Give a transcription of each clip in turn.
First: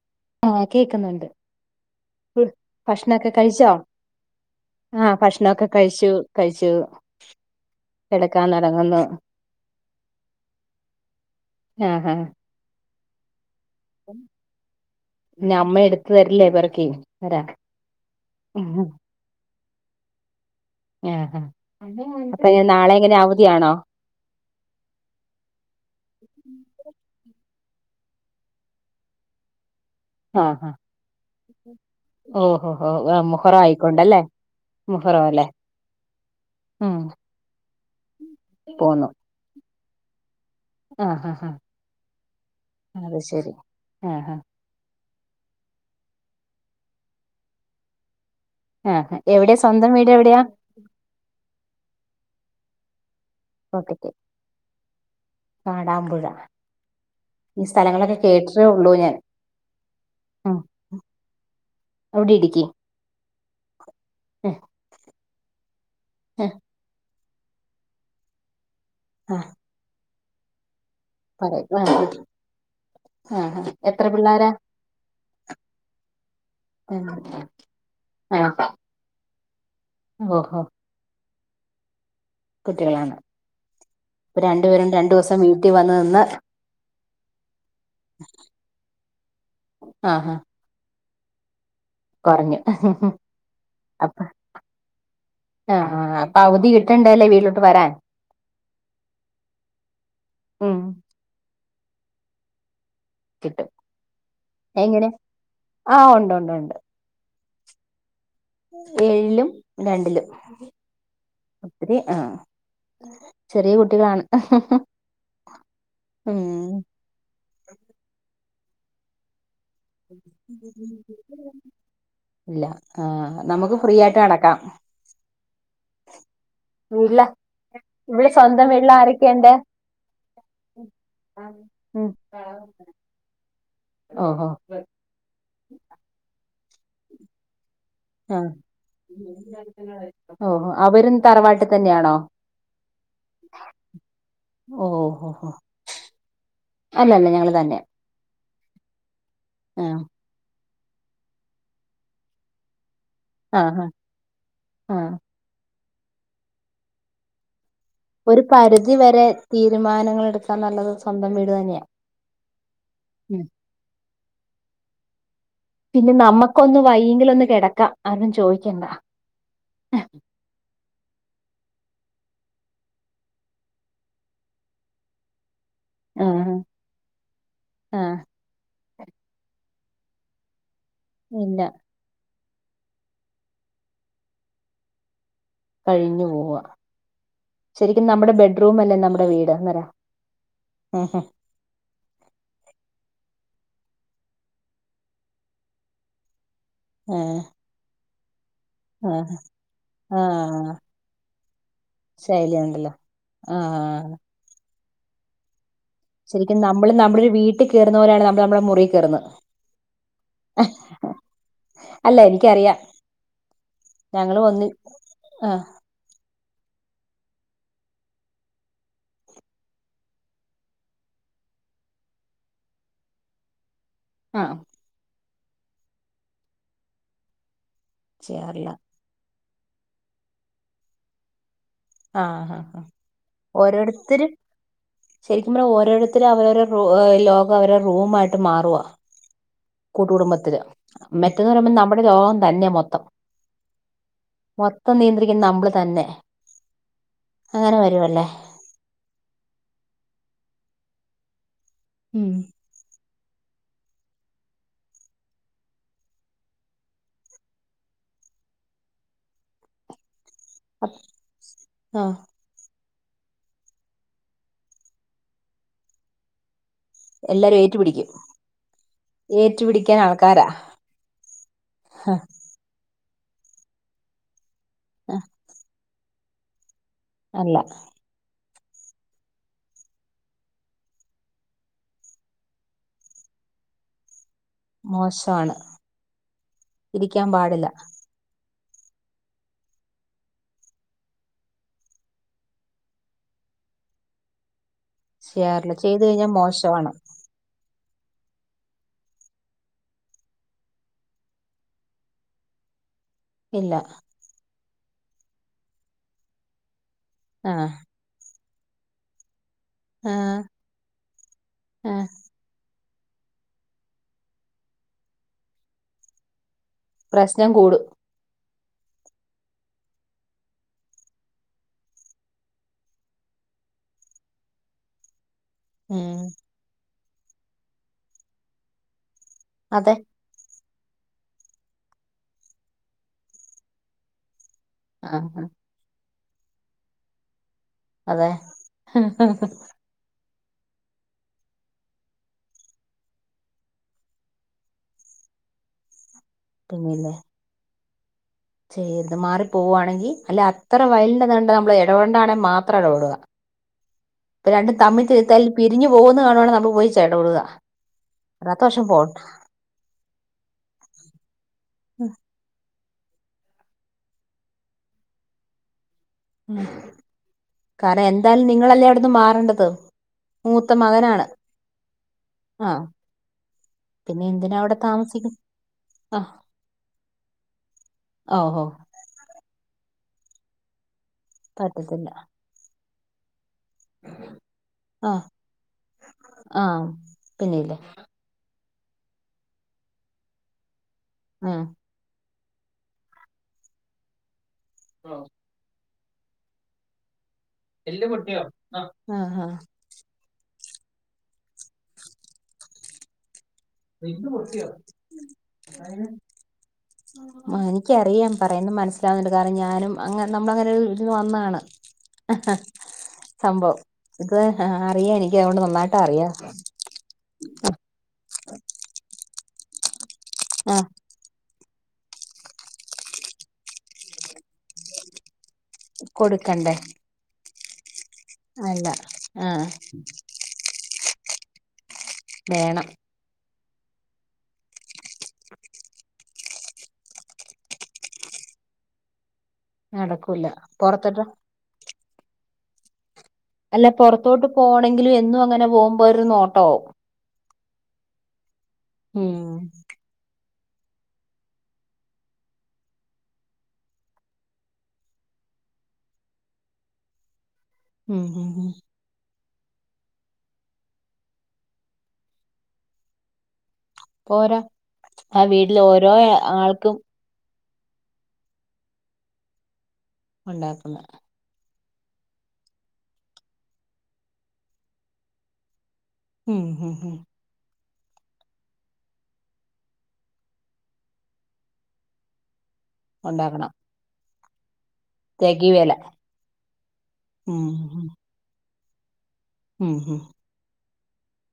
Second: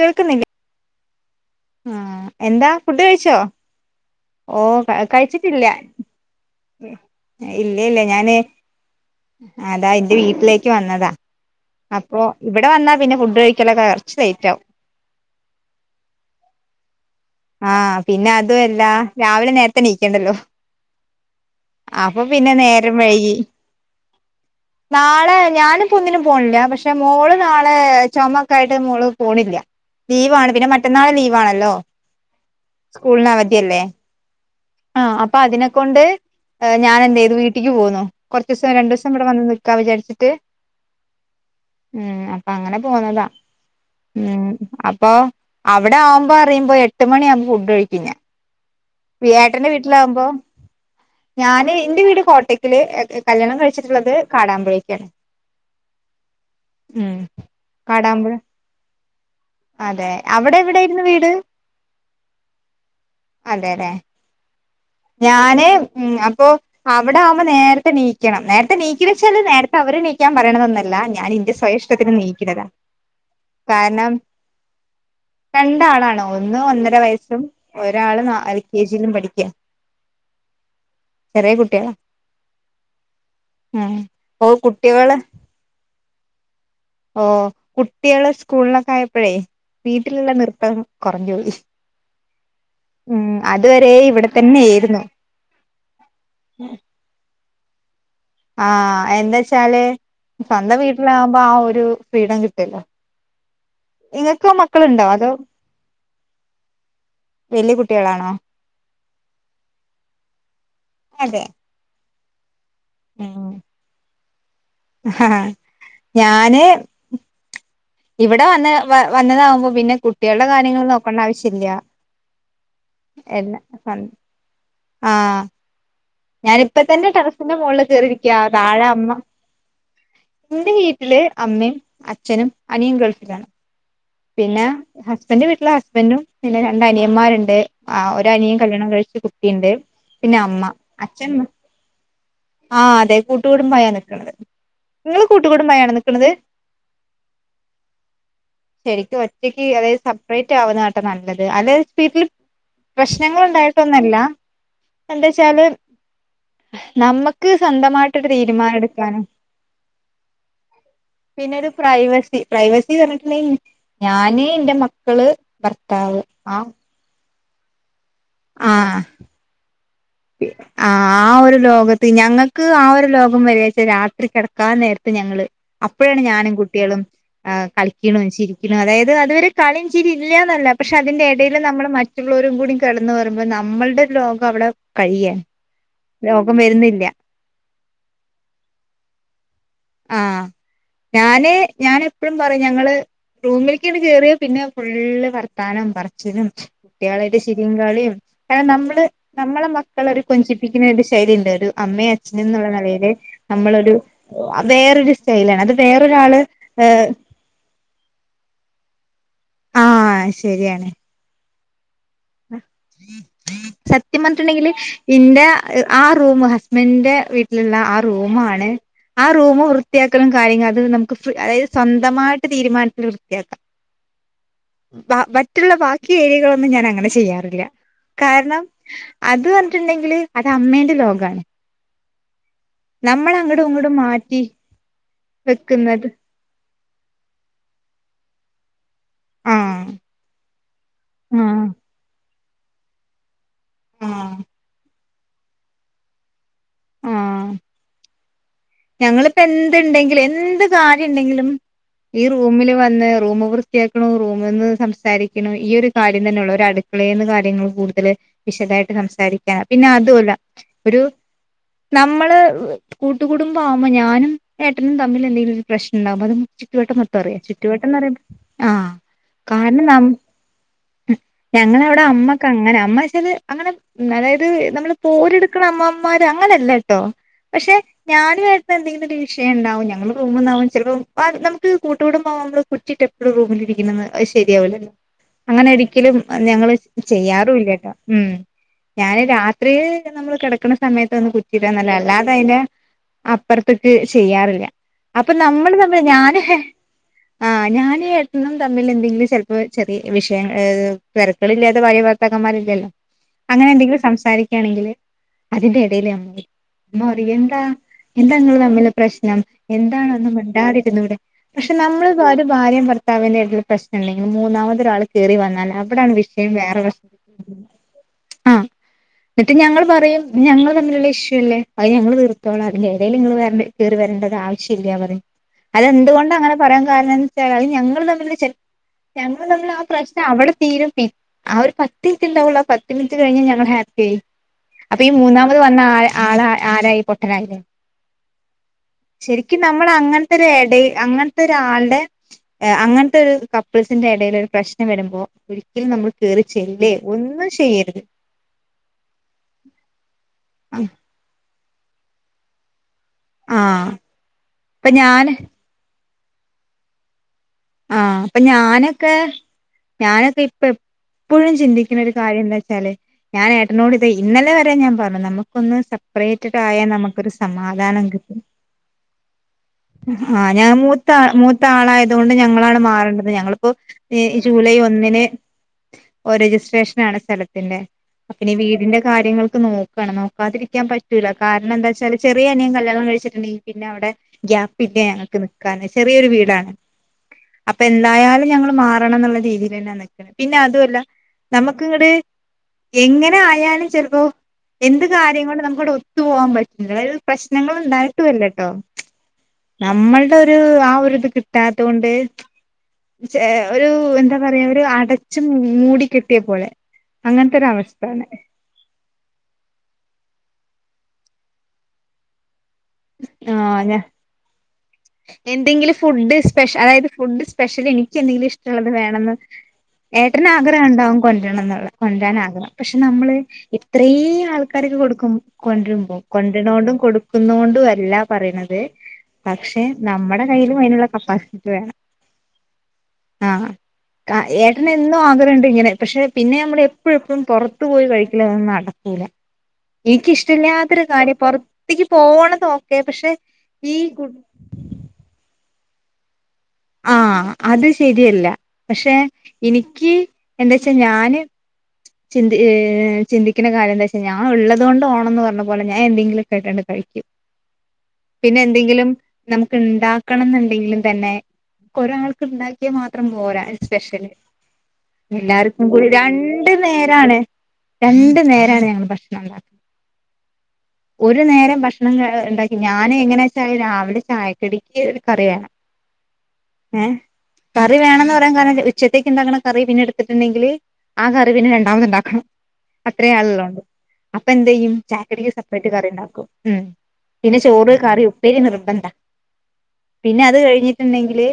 കേൾക്കുന്നില്ലേ ആഹ് കേക്കുന്നുണ്ട് ആ എന്താ ഫുഡ് കഴിച്ചോ ഓ കഴി ആഹ് ഭക്ഷണൊക്കെ കഴിച്ചിട്ടില്ല കഴിച്ചു കഴിച്ചു ഇല്ല ഇല്ല ഞാന് കിടക്കാൻ തുടങ്ങുന്നു അതാ എന്റെ വീട്ടിലേക്ക് വന്നതാ അപ്പൊ ഇവിടെ വന്നാ പിന്നെ ഫുഡ് കഴി പിന്ന അമ്മ എടുത്തു തരില്ലേ പെർക്കി ആഹ് പിന്നെ അതും അല്ല രാവിലെ നേരത്തെണീക്കണ്ടല്ലോ ആ അപ്പൊ നി നാളെ നേരം എങ്ങനെ വൈകി അവധിയാണോ നാളെ ഞാനിപ്പോ ഒന്നിനും പോണില്ല പക്ഷെ മോളു നാളെ ചുമക്കായിയിട്ട് മോള് പോണില്ല ലീവാണ് പിന്നെ മറ്റന്നാളെ ലീവ് ആണല്ലോ? ഓഹോഹോ മുഹറം ആയെക്കൊണ്ടല്ലേ ആഹ് അപ്പ അതിനെക്കൊണ്ട് ഉം ഞാനെന്തെയ്തു വീട്ടിക്ക് പോന്നോ കൊറച്ച് ദിവസം രണ്ടു പോന്നു ദിവസം ഇവിടെ വന്ന് നിക്കാ വിചരിച്ചിട്ട് ആഹ് ആഹ് ഉം അപ്പൊ അങ്ങനെ അത് പോന്നതാ ശരി ആഹ് ഉം അ അപ്പൊ അവിടെ ആവുമ്പോ അറിയുമ്പോ എട്ട് മണിയാവുമ്പോ ഫുഡ് കഴിക്കും ഞാൻ ആഹ് എവിടെയാ ഏട്ടന്റെ സ്വന്തം വീട് വീട്ടിലാകുമ്പോ എവിടെയാ ഞാന് ഇന്റെ വീട് കോട്ടക്കല് കല്യാണം കഴിച്ചിട്ടുള്ളത് കോട്ടയ്ക്കൽ കാടാമ്പുഴക്കാണ് കാടാമ്പുഴ ഉം ഈ സ്ഥലങ്ങളൊക്കെ കാടാമ്പുഴ കേട്ടിട്ടെ ഉള്ളൂ ഞാൻ അതെ അവിടെ എവിടെയിരുന്നു വീട് അവിടെ ഇടുക്കി അതെല്ലെ ഞാന് ഉം അപ്പൊ അവിടെ ആവുമ്പോ നേരത്തെണീക്കണം നേരത്തെ നേരത്തെനീകലെന്നു വെച്ചാല് ആഹ് നേരത്തെ അവരെണീക്കാൻ പറയണതൊന്നു ഞാൻ ഇന്റെ സ്വയം പറയൂ ഇഷ്ടത്തിനെണീ ക്കണതാ ആഹ് ആഹ് എത്ര പിള്ളോരാ രണ്ടാളാണ് ഒന്ന് ഒന്നര വയസ്സും ആഹ് ഒരാള് നാ എൽ കെ ജിയിലും പഠിക്കുക ഓഹ് ഓഹ് ചെറിയ കുട്ടികളാ കുട്ടികളാണ് ഉം ഇപ്പ ഓ രണ്ടുപേരും രണ്ടു കുട്ടികള് ദിവസം വീട്ടിൽ വന്ന് നിന്ന് ഓ കുട്ടികള് സ്കൂളിലൊക്കെ ആയപ്പഴേ വീട്ടിലുള്ള ആഹ് ആഹ് നിർത്തം കുറഞ്ഞ് പോയി കുറഞ്ഞു ഉം അതുവരെ അപ്പ ഇവിടെ തന്നെയായിരുന്നു ആഹ് അപ്പൊ അവധി കിട്ടണ്ടല്ലേ വീട്ടിലോട്ട് വരാൻ ആഹ് എന്താ വച്ചാല് ഉം സ്വന്തം വീട്ടിലാകുമ്പോ ആ ഒരു ഫ്രീഡം കിട്ടോല്ലോ കിട്ടും ഇങ്ങക്ക് മക്കളുണ്ടോ എങ്ങനെ അതോ ആഹ് ഉണ്ട് ഉണ്ട് ഉണ്ട് വലിയ കുട്ടികളാണോ ഏഴിലും രണ്ടിലും അതെ ഒത്തിരി ആ ഉം ചെറിയ കുട്ടികളാണ് ഞാന് ഉം ഇവിടെ വന്ന വ വന്നതാകുമ്പോൾ പിന്നെ കുട്ടികളുടെ കാര്യങ്ങൾ നോക്കണ്ട ആവശ്യം ഇല്ല ഇല്ല ആ നമുക്ക് ഫ്രീ ആയിട്ട് നടക്കാം ആ ഞാനിപ്പ തന്റെ വീട്ടില് ടെറസിന്റെ മുകളില് ഇവിടെ കേറിരിക്കാ സ്വന്തം താഴെ വീട്ടിൽ അമ്മ ആരൊക്കെയുണ്ട് എൻ്റെ വീട്ടില് അമ്മയും ഉം അച്ഛനും അനിയൻ ഗൾഫിലാണ് ഓഹോ പിന്നെ ഹസ്ബന്റെ വീട്ടില് ഹസ്ബൻഡും പിന്നെ രണ്ട് അനിയന്മാരുണ്ട് ആ ആഹ് ഒരനിയൻ കല്യാണം കഴിച്ചു കുട്ടിയുണ്ട് പിന്നെ അമ്മ അച്ചൻ നാട്ട് തന്നെയാണോ ആ അതെ കൂട്ടുകുടുംബായാണ് നിക്കുന്നത് നിങ്ങള് ഓഹോ ഹോ കൂട്ടുകുടുംബായാണ് നിക്കുന്നത് അല്ലല്ല ഞങ്ങള് തന്നെ ശരിക്കും ഒറ്റക്ക് അതായത് ആഹ് സെപ്പറേറ്റ് ആവുന്ന കേട്ട നല്ലത് അല്ല സ്പീട്ടിൽ ആഹ് പ്രശ്നങ്ങളുണ്ടായിട്ടൊന്നല്ല ആഹ് എന്താ വച്ചാല് നമ്മക്ക് സ്വന്തമായിട്ട് ഒരു തീരുമാനം പരിധി എടുക്കാനും വരെ തീരുമാനങ്ങൾ എടുക്കാൻ നല്ലത് സ്വന്തം വീട് പിന്നെ ഒരു തന്നെയാ പ്രൈവസി പ്രൈവസി ഉം പറഞ്ഞിട്ടുണ്ടെിൽ ഞാന് എൻറെ മക്കള് പിന്നെ ഭർത്താവ് ആ നമ്മക്കൊന്ന് വയ്യെങ്കില് ഒന്ന് കിടക്കാം അവരും ചോദിക്കണ്ട ആ ആ ഒരു ലോകത്ത് ഞങ്ങക്ക് ആ ഒരു ലോകം വരിച്ച രാത്രി കിടക്കാൻ നേരത്ത് ഞങ്ങള് അപ്പോഴാണ് ഞാനും ആഹ് കുട്ടികളും ആഹ് കളിക്കണും ചിരിക്കണും അതായത് അതുവരെ കളിയും ചിരി ഇല്ലന്നല്ല പക്ഷെ അതിന്റെ ഇടയിൽ ഇല്ല നമ്മള് മറ്റും മ്മൾ ഓരും കൂടി കിടന്ന് പറയുമ്പോ നമ്മളുടെ ലോകം അവിടെ കഴിയാ കഴിഞ്ഞു പോവ ശരിക്കും നമ്മുടെ ബെഡ്റൂം അല്ലേ നമ്മുടെ വീട്ന്നരാ ആ ഞാന് ഞാൻ എപ്പഴും പറയും ഞ റൂമിലേക്കാണ് കേയറിയ പിന്നെ ഫുള്ള് വർത്താനം പറച്ചിലും കുട്ടികളായിട്ട് ആഹ് ശെരിങ്കളിയും കാരണം നമ്മള് ആഹ് നമ്മളെ മക്കള അവര് ആഹ് കൊഞ്ചിപ്പിക്കുന്ന ഒരു ശൈലി ഉണ്ട് ഒരു അമ്മയും അച്ഛനും എന്നുള്ള നിലയില് നമ്മളൊരു ആ വേറൊരു സ്റ്റൈല് ആണ് അത് വേറൊരാള് ശരിക്കും നമ്മള് നമ്മുടെ ഒരു വീട്ടിൽ കയറുന്ന പോരെയാണ് നമ്മള് നമ്മുടെ മുറിയിൽ കയറുന്നത് ആ ശരിയാണ് അല്ല എനിക്കറിയാം സത്യം ഞങ്ങളും ഒന്ന് പറഞ്ഞിട്ടുണ്ടെങ്കില് ഇന്റെ ആഹ് ആ റൂം മ്മന്റെ വീട്ടിലുള്ള ആ റൂമാണ് ആ റൂമ് വൃത്തിയാക്കലും കാര്യങ്ങളും അത് നമുക്ക് അതായത് സ്വന്തമായിട്ട് തീരുമാനത്തിൽ വൃത്തിയാക്കാം ആഹ് മറ്റുള്ള ബാക്കി ഏരിയകളൊന്നും ഞാൻ അങ്ങനെ ചെയ്യാറില്ല കാരണം ചെയ്യാറില്ല അത് പറഞ്ഞിട്ടുണ്ടെങ്കില് അത് അമ്മേന്റെ ലോകാണ് ആ ആ നമ്മളെ അങ്ങട് ഉങ്ങടും മാറ്റി ശരിക്കും പറഞ്ഞ വെക്കുന്നത് ഓരോരുത്തരും അവരടെ റ ലോകം അവരുടെ റൂമായിട്ട് മാറുവാ ആഹ് കൂട്ടുകുടുംബത്തില് മറ്റേത് ആഹ് പറയുമ്പോ നമ്മുടെ രോഗം തന്നെ മൊത്തം മൊത്തം നിയന്ത്രിക്കുന്ന നമ്മള് തന്നെ ആഹ് അങ്ങനെ വരുവല്ലേ ഞങ്ങളിപ്പോ എന്തുണ്ടെങ്കിലും എന്ത് കാര്യം ഉണ്ടെങ്കിലും ഈ ഉം റൂമില് വന്ന് റൂം വൃത്തിയാക്കുണു റൂമന്ന് സംസാരിക്ക്ണു ഈ ഒരു കാര്യം തന്നെ ഉള്ളൂ ഒരു അടുക്കളേന്ന് കാര്യങ്ങൾ കൂടുതല് വിശദായിട്ട് സംസാരിക്കാ പിന്നെ അതുഅല്ല ഒരു ആഹ് നമ്മള് കൂട്ടു കുടുംബ ആവുമ്പോ ഞാനും ഏട്ടനും തമ്മിൽ എന്തെങ്കിലും പ്രശ്നംണ്ടാവും ചുറ്റുവട്ടം മൊത്തം അറിയും എല്ലാരും ഏറ്റുപിടിക്കും ചുറ്റുവട്ടംന്ന്റയു ആ കാരണം ഏറ്റുപിടിക്കാൻ നാം ആൾക്കാരാ ഞങ്ങളവിടെ അമ്മക്ക് അങ്ങനെ അമ്മ ല് അങ്ങനെ അതായത് നമ്മള് പോരെടുക്ക്ണ അമ്മമാര് അങ്ങനെല്ലട്ടോ അല്ല പക്ഷെ [unintelligible] വായിട്ടു എന്തെങ്കിലും ഒരു വിഷയംണ്ടകും ഞങ്ങള് റൂമ്ന്നാവും ചിലപ്പോ നമുക്ക് കൂട്ടൂടുംബം ആകുമ്പോൾ കുറ്റിട്ട് റൂമിലിരിക്കണന്ന് അഷ് ശരിയാവുല മോശമാണ് അങ്ങനെ ഒരിക്കലും ഞങ്ങള് ഇരിക്കാൻ പാടില്ല ചെയ്യാറുംല്ലേട്ടോ ഉം ഞാന് രാത്രി നമ്മള് കിടക്കുന്ന സമയത്ത് ഒന്ന് കുറ്റിടാ അല്ലാതെ അതിന് അപ്പുറത്ത്ക്ക് ചെയ്യാറില്ല അപ്പൊ നമ്മൾ ചെയ്യാറില്ല തമ്മി ചെയ്ത് കഴിഞ്ഞാ ഞാന് മോശമാണ് ആ ഞാന് ഏട്ടനും തമ്മിൽ എന്തെങ്കിലും ചിലപ്പോ ചെറിയ വിഷയം ഏഹ് തിരക്കാള് ഇില്ലാത്ത ഭാര്യഭർത്താക്കന്മാരില്ലല്ലോ അങ്ങനെ ഇല്ല എന്തെങ്കിലും സംസാരിക്കയാണെങ്കില് അതിന്റെ എടീല് അമ്മ അമ്മ പറീം എന്താ ആഹ് എന്താ ങ്ങള് തമ്മില് പ്രശ്നം എന്താണ് ഒന്നു ആഹ് മിണ്ടാതിരുന്നൂടെ പക്ഷെ ആഹ് നമ്മള് ഒരു ഭാര്യ ഭർ ത്താവിന്റെറ്റുള്ള പ്രശ്നംണ്ടെങ്കിൽ മൂന്നാമത് ഒരാൾ കേറി വന്നാൽ അവിടാണ് വിഷയം വേ പ്രശ്നം കൂടും ആഹ് ന്നിട്ട് ഞങ്ങൾ പറയും ഞങ്ങൾ തമ്മിലുള്ള ഇഷ്യൂ അല്ലേ അത് ഞങ്ങൾ തീർ തോള അതിൻ്റെടീൽ ങ്ങള് വരണ്ടേ കയറി വരണ്ട ആവശ്യമില്ല പറയും ഉം അതെന്തുകൊണ്ട് അങ്ങനെ പറയാൻ കാരണം ന്ന്ച്ചാൽ അ ഞങ്ങൾ തമ്മിൽ ചെ ഞങ്ങൾ തമ്മിൽ ആ അതെ പ്രശ്നം അവിടെ തീരും പി ആ ഒരു പത്ത് മിനിറ്റ്ണ്ടാവുള്ളൂ ആ പത്ത് മിനിറ്റ് കഴിഞ്ഞ ഞങ്ങൾ ഹാപ്പി ആയി അപ്പൊ ഈ ആഹ് മൂന്നാമത് വന്ന ആ ആള് ആ ആരായി പൊട്ടനായി അതെ ശരിക്കും നമ്മൾ അങ്ങനത്തെ ഒരു എടയ് അങ്ങൻത്തെ ഒരാൾടെ അങ്ങൻത്തെ ഒരു കപ്പിൾസിന്റെ ഇടയിൽ ഒരു പ്രശ്നം വരുമ്പോ ഒരിക്കലും നമ്മൾ കേറിച്ചെല്ലേ പിന്നില്ല ഒന്നും ചെയ്യരുത് ചെയ്യരുത് മാറി പോവാണെങ്കി അല്ല അത്ര വയലി നണ്ട് നമ്മള് ഇടപെടണ്ടാണെങ്കിൽ മാത്രം ഇടപെട ആ ഇ രണ്ടും ഇപ്പൊ തമ്മിൽ ഞാന് തീർത്താൽ പിരിഞ്ഞു പോകുന്ന കാണുവാണെ നമ്മൾ പോയി ചേട ഉള്ളുകാ ആഹ് അപ്പൊ ഞാനൊക്കെ ഞാനൊക്കെ ഇപ്പ എപ്പോഴും ചിന്തിക്കുന്ന ഒരു കാര്യം എന്താച്ചാല് ഞാൻ ഏട്ടനോട് ഇത് ഇന്നലെ വരെ ഞാൻ പറഞ്ഞു നമുക്കൊന്ന് സെപ്രേറ്റഡ് ആയാ നമുക്കൊരു സമാധാനം കാരണം കിട്ടും. എന്തായാലും നിങ്ങളല്ലേ അവിടുന്ന് മാറേണ്ടത് ആഹ് ഞാൻ മൂത്ത മൂത്ത ആളായതുകൊ ണ്ട് ഞങ്ങളാണ് ആഹ് മാറേണ്ടത് ഞങ്ങളിപ്പോ പിന്നെ ഈ എന്തിനാ ജൂലൈ അവിടെ ഒന്നിന് താമസിക്കും ആഹ് ഓ രജിസ്ട്രേഷനാണ് സ്ഥലത്തിന്റെ അപ്പൊ ഞ്ഞി ഓഹോ വീടിന്റെ കാര്യങ്ങൾക്ക് നോ ക്കാണ് നോക്കാതിരിക്കൻ പറ്റൂല്ല കാരണം പറ്റത്തില്ല എന്താച്ചാല് ചെറിയനിയം കല്യാണം കഴിച്ചിട്ടുണ്ട് പിന്നെ അവിടെ ഗ്യാപ്പ് ഇല്ല ആഹ് ഞങ്ങക്ക് നിക്കാന് ചെറിയൊരു വീടാണ് പിന്നില്ലേ അപ്പൊ എന്തായാലും ഞങ്ങൾ മാറണം ന്നുള്ള രീതി തന്നെയാ നിക്ക്ണ് പിന്നെ അതുമല്ല ആഹ് നമ്മക്ക് ഇങ്ങ്ട് എങ്ങനെ ആയാലും ചെലപ്പോ എന്ത് കാര്യം കൊണ്ട് നമുക്കിവിടെ ഒത്തു പോവാൻ പറ്റുല്ല പ്രശ്നങ്ങൾ ഉണ്ടായിട്ടുവല്ലട്ടോ ആഹ് ആഹ് നമ്മൾടെ ഒരു ആ ഒരുത് കിട്ടാ തൊണ്ട് ഏഹ് ഒരു എന്താ പറയാ ഒരുഅടച്ചു മൂടി കെട്ടിയപ്പോലെ എനിക്കറിയാം പറയുന്നത് മനസ്സിലാവുന്ന്ണ്ട് കാരണം ഞാനും അങ്ങ നമ്മളങ്ങനൊരു ഇ വന്നാണ് ആ ഞാ അതുകൊണ്ട് എന്തെങ്കിലും നന്നായിട്ട് അറിയാം ഫുഡ് സ്പെഷ അതായത് ഫുഡ് സ്പെഷ്യൽ എനിക്ക് എന്തെങ്കിലും ഇഷ് ട്ടള്ളത് വേണെന്ന് ഏട്ടന് ആഹ് ആഗ്രഹം ണ്ടാവും കൊണ്ടണന്ന് കൊണ്ടാനാകണം പക്ഷെ നമ്മൾ ഇത്രീം ആൾക്കാർക്ക് കൊടുക്കും കൊണ്ടരുമ്പോ കൊടുക്കണ്ടേ കൊണ്ടനോടും കൊടുക്കുന്നോണ്ടും അല്ല പറയണുന്നത് അല്ല ആഹ് പക്ഷെ നമ്മുടെ കയ്യിൽ അതിനുള്ള കപ്പാസിറ്റി വേണം വേണം ആ ഏട്ടന് എന്നും ആഗ്രഹമുണ്ട് ഇങ്ങനെ പക്ഷെ പിന്നെ നമ്മള് എപ്പോഴും എപ്പോഴും പുറത്ത് പോയി കഴിക്കലതൊന്നും നടക്കില്ല നടക്കൂല എനിക്കിഷ്ടില്ലാത്തൊരു പൊറത്തോട്ട് കാര്യം പുറത്തേക്ക് പോണത് ഓക്കേ പക്ഷെ അല്ല ഈ കു പോറത്തോട്ട് പോണമെങ്കി എന്നും അങ്ങനെ പോകുമ്പോ അതൊരു നോട്ടോമാവും ആഹ് അത് ശരിയല്ല പക്ഷെ എനിക്ക് എന്താ വച്ചാ ഞാന് ചിന്തിഏ ചന്തിക്കുന്ന കാര്യ എന്താ ചി ചി ചിന്തികണാ കാര്യം വെച്ചാ ഞൾ ഉള്ളത കൊണ്ട് ഓണംന്ന് പറഞ്ഞ പോലെ ഞാൻ എന്തെങ്കിലും കേട്ടണ്ട [inaudible] ഉം ഹ് പിന്നെ ഹ് നമുക്ക് ഇണ്ടാക്കണം എന്നുണ്ടെങ്കിലും തന്നെ ഒരാരാൾക്ക് ഉണ്ടാക്കിയാൽ മാത്രം പോരാ സ്പെഷ്യല് പോരാ ആ വീട്ടിൽ എല്ലാർക്കും കൂടി ഓരോ രണ്ട്‌ ആൾക്കും നേരാണ് രണ്ടു നേരാണ് ഞങ്ങള് ഭക്ഷണം ഉണ്ടാക്കുന്ന ഒരു നേരം ഭക്ഷണം ഉണ്ടാക്കി ഞാൻ എങ്ങനെയാചാല് രാവിലെ ചായക്കടിക്ക് കറി വേണം ഉം ഹ് ഹ് ഏഹ് കറി വേണന്ന് പറയാൻ കാരണം ഉച്ചത്തേക്ക് ഉണ്ടാക്കണ കറി പിന്നെ എടുത്തിട്ടുണ്ടെങ്കിൽ ആ കറി പിന്നെ രണ്ടാമത് ഉണ്ടാക്കണം അത്ര ആള് ഉണ്ടാക്കണം ള്ളോണ്ട് അപ്പൊ എന്തെയ്യും ചാക്കടിക്ക് സെപ്പറേറ്റ് തികയുവേല കറി ഉണ്ടാക്കും ഉം പിന്നെ ഉം ചോറ് ഉം കറി ഉപ്പേരി നിർബന്ധ ഉം പിന്നെ അത് കഴിഞ്ഞി ട്ട്ണ്ടെങ്കില്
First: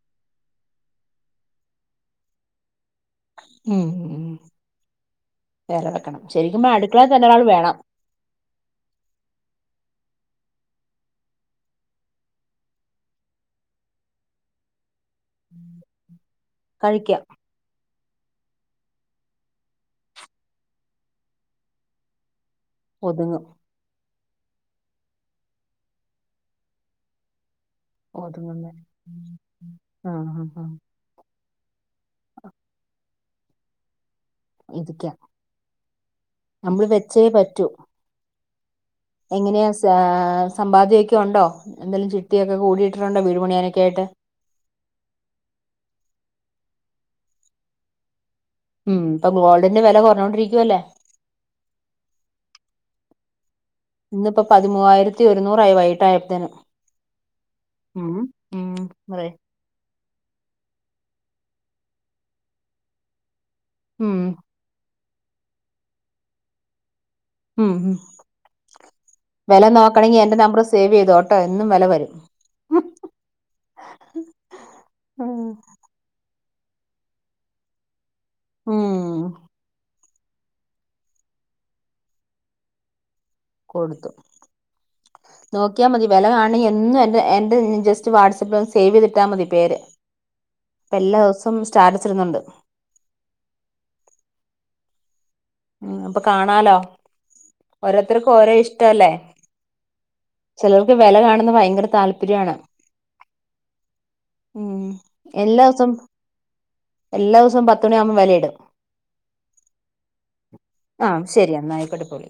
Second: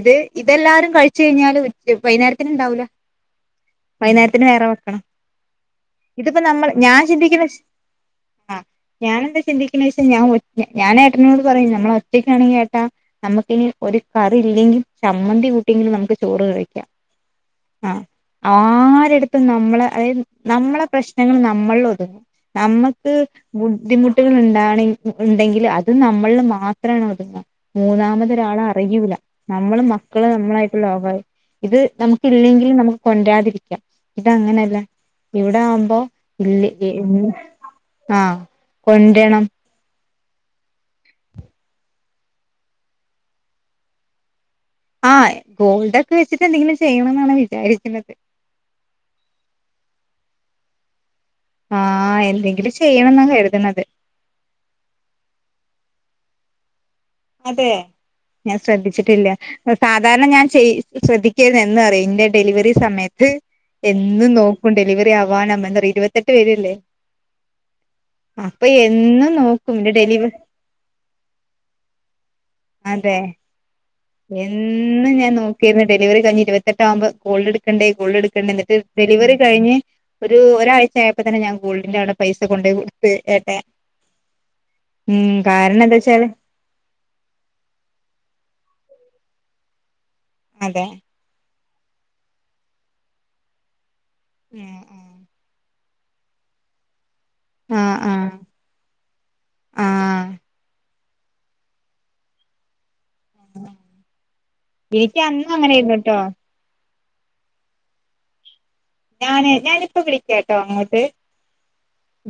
ഇത് ഇതെല്ലാരും കഴിച്ച് കഴിഞ്ഞാല് വൈകുന്നേരത്തിന് ഉണ്ടാവൂല ഉം ഉം ഉം വൈന്നേരത്തിന് വേറെ വെക്കണം വേറെ വെക്കണം ഇതിപ്പോ ശരിക്കും നമ്മള് ഞാൻ അടുക്കളയിൽ തന്നെ ഒരാൾ ചിന്തിക്കുന്ന വേണം ആ ഞാൻ എന്താ ചിന്തിക്കണേ വെച്ച ഞാൻ ഒറ്റ ഞാൻ ഏട്ടനോട് പറയും നമ്മളൾ ഒറ്റയ്ക്കാണെങ്കിൽ ഏട്ടാ നമുക്കിനി ഒരു കറി ഇല്ലെങ്കിൽ ചമ്മന്തി കൂട്ടിയെങ്കിലും നമുക്ക് ചോറ് കഴിക്കാം കഴിക്കാൻ ആ ആരടുത്തും നമ്മളെ അതായത് നമ്മളെ പ്രശ്നങ്ങൾ നമ്മളിൽ ഒതു നമ്മുക്ക് ഒതുങ്ങും ബുദ്ധിമുട്ടി ട്ടുകൾ ഇണ്ടാവാണെങ്കി ഇണ്ടെങ്കിൽ അത് നമ്മളിൽ മാത്രാണ് ഒതുങ്ങ ഒതുങ്ങുന്ന മൂന്നാമതൊരാളറിയൂല്ല നമ്മളും മക്കള് ആഹ് ആഹ് ആഹ് നമ്മളായിട്ട് ലോകായി ഇത് നമുക്ക് ഇല്ലെങ്കിലും നമുക്ക് കൊണ്ടരാതിരിക്കാം ഇത അങ്ങനെയല്ല ഇരിക്കാം ഇവിടെ ആവുമ്പോ ഇല്ലെ നമ്മള് വെച്ചേ ഉള്ളു പറ്റൂ ആ എങ്ങനെയാ സാ - സമ്പാദ്യൊക്കെ ഉണ്ടോ എന്തേലും ചിട്ടിയൊക്കെ കൂടിയിട്ടിട്ടുണ്ടോ വീട്പണിയാനൊക്കെ ആയിട്ട് ആ ഗോൾഡൊക്കെ വെച്ചിട്ട് എന്തെങ്കിലും ചെയ്യണം എന്നാണ് വിചാരിക്കുന്നത് ഉം ഇപ്പൊ ഗോൾഡിന്റെ വില കുറഞ്ഞോണ്ടിരിക്കുവല്ലേ ആ എന്തെങ്കിലും ചെയ്യണം എന്ന കരുതുന്നത് ഇന്നിപ്പോ പതിമൂവായിരത്തി ഒരുന്നൂറായി വൈകിട്ടായപ്പത്തെനും അതെ ഞാൻ ശ്രദ്ധിച്ചിട്ടില്ല അതെ സാധാരണ ഞാൻ ചെയ്യ് ശ്രദ്ധിക്കേരുത് എന്നാന്ന് അറിയുവോ ഇന്റെ ഡെലിവറി സമയത്ത് ഉം എന്നും നോക്കും ഡെലിവറി ആവനാം അങ്ങൻതെ ഇരുപത്തെട്ട് വരല്ലേ ഉം ഉം പ്പ എൻ വില നോക്കണമെങ്കി എന്റെ നമ്പർ സേവ് ചെയ്തോട്ടോ എന്നും വില വരും അതെ എന്നും ഞാൻ നോക്കിയിരുന്നു ഡെലിവറി കഴിഞ് ഇരുപത്തെട്ടാകുമ്പോൾ ഗോൾഡ് എടുക്കണ്ടേ ഗോൾഡ് എടുക്ക ണ്ട എന്നിട്ട് ഉം ഡെലിവറി കഴിഞ്ഞ് ഒരു ഒരാഴ്ചയപ്പോ തന്നെ ഞാൻ ഗോൾടിന്റെ അവ്ട പൈസ കൊണ്ടോയി കൊടുത്തു കൊടുത്തു ഉം കാരണം നോക്കിയാൽ എന്താ മതി വെല വെച്ചാല് കാണ്ണെങ്കിൽ എന്നും എന്റെ എന്റെ ജസ്റ്റ് വാട്സആപ്പിൽ സേവ് ചെയ്തിട്ടാ മതി പേര് അതെ ഇപ്പ എല്ലാ ദിവസോ സോം സ്റ്റാറ്റസ് ഇടുന്നുണ്ട് ഉം ഉം ഉം അപ്പൊ കാണാലോ ആഹ് ഓരോത്തർക്കും ഓരോ ഇഷ്ടല്ലേ ആഹ് വല കാണുന്നത് ഭയങ്കര താല്പര്യാണ് ഉം എനിക്ക് അന്നും എല്ലാ ദിവസോം അങ്ങനെയായിരുന്നുട്ടോ എല്ലാ ദിവസോം പത്ത് മണിയാവുമ്പ വലയിടും ഞാന് ഞാനിപ്പ വിളിക്കാട്ടോ അങ്ങോട്ട് ആഹ് ശരി എന്നാ ആയിക്കോട്ടെ ഇപ്പോ വിളി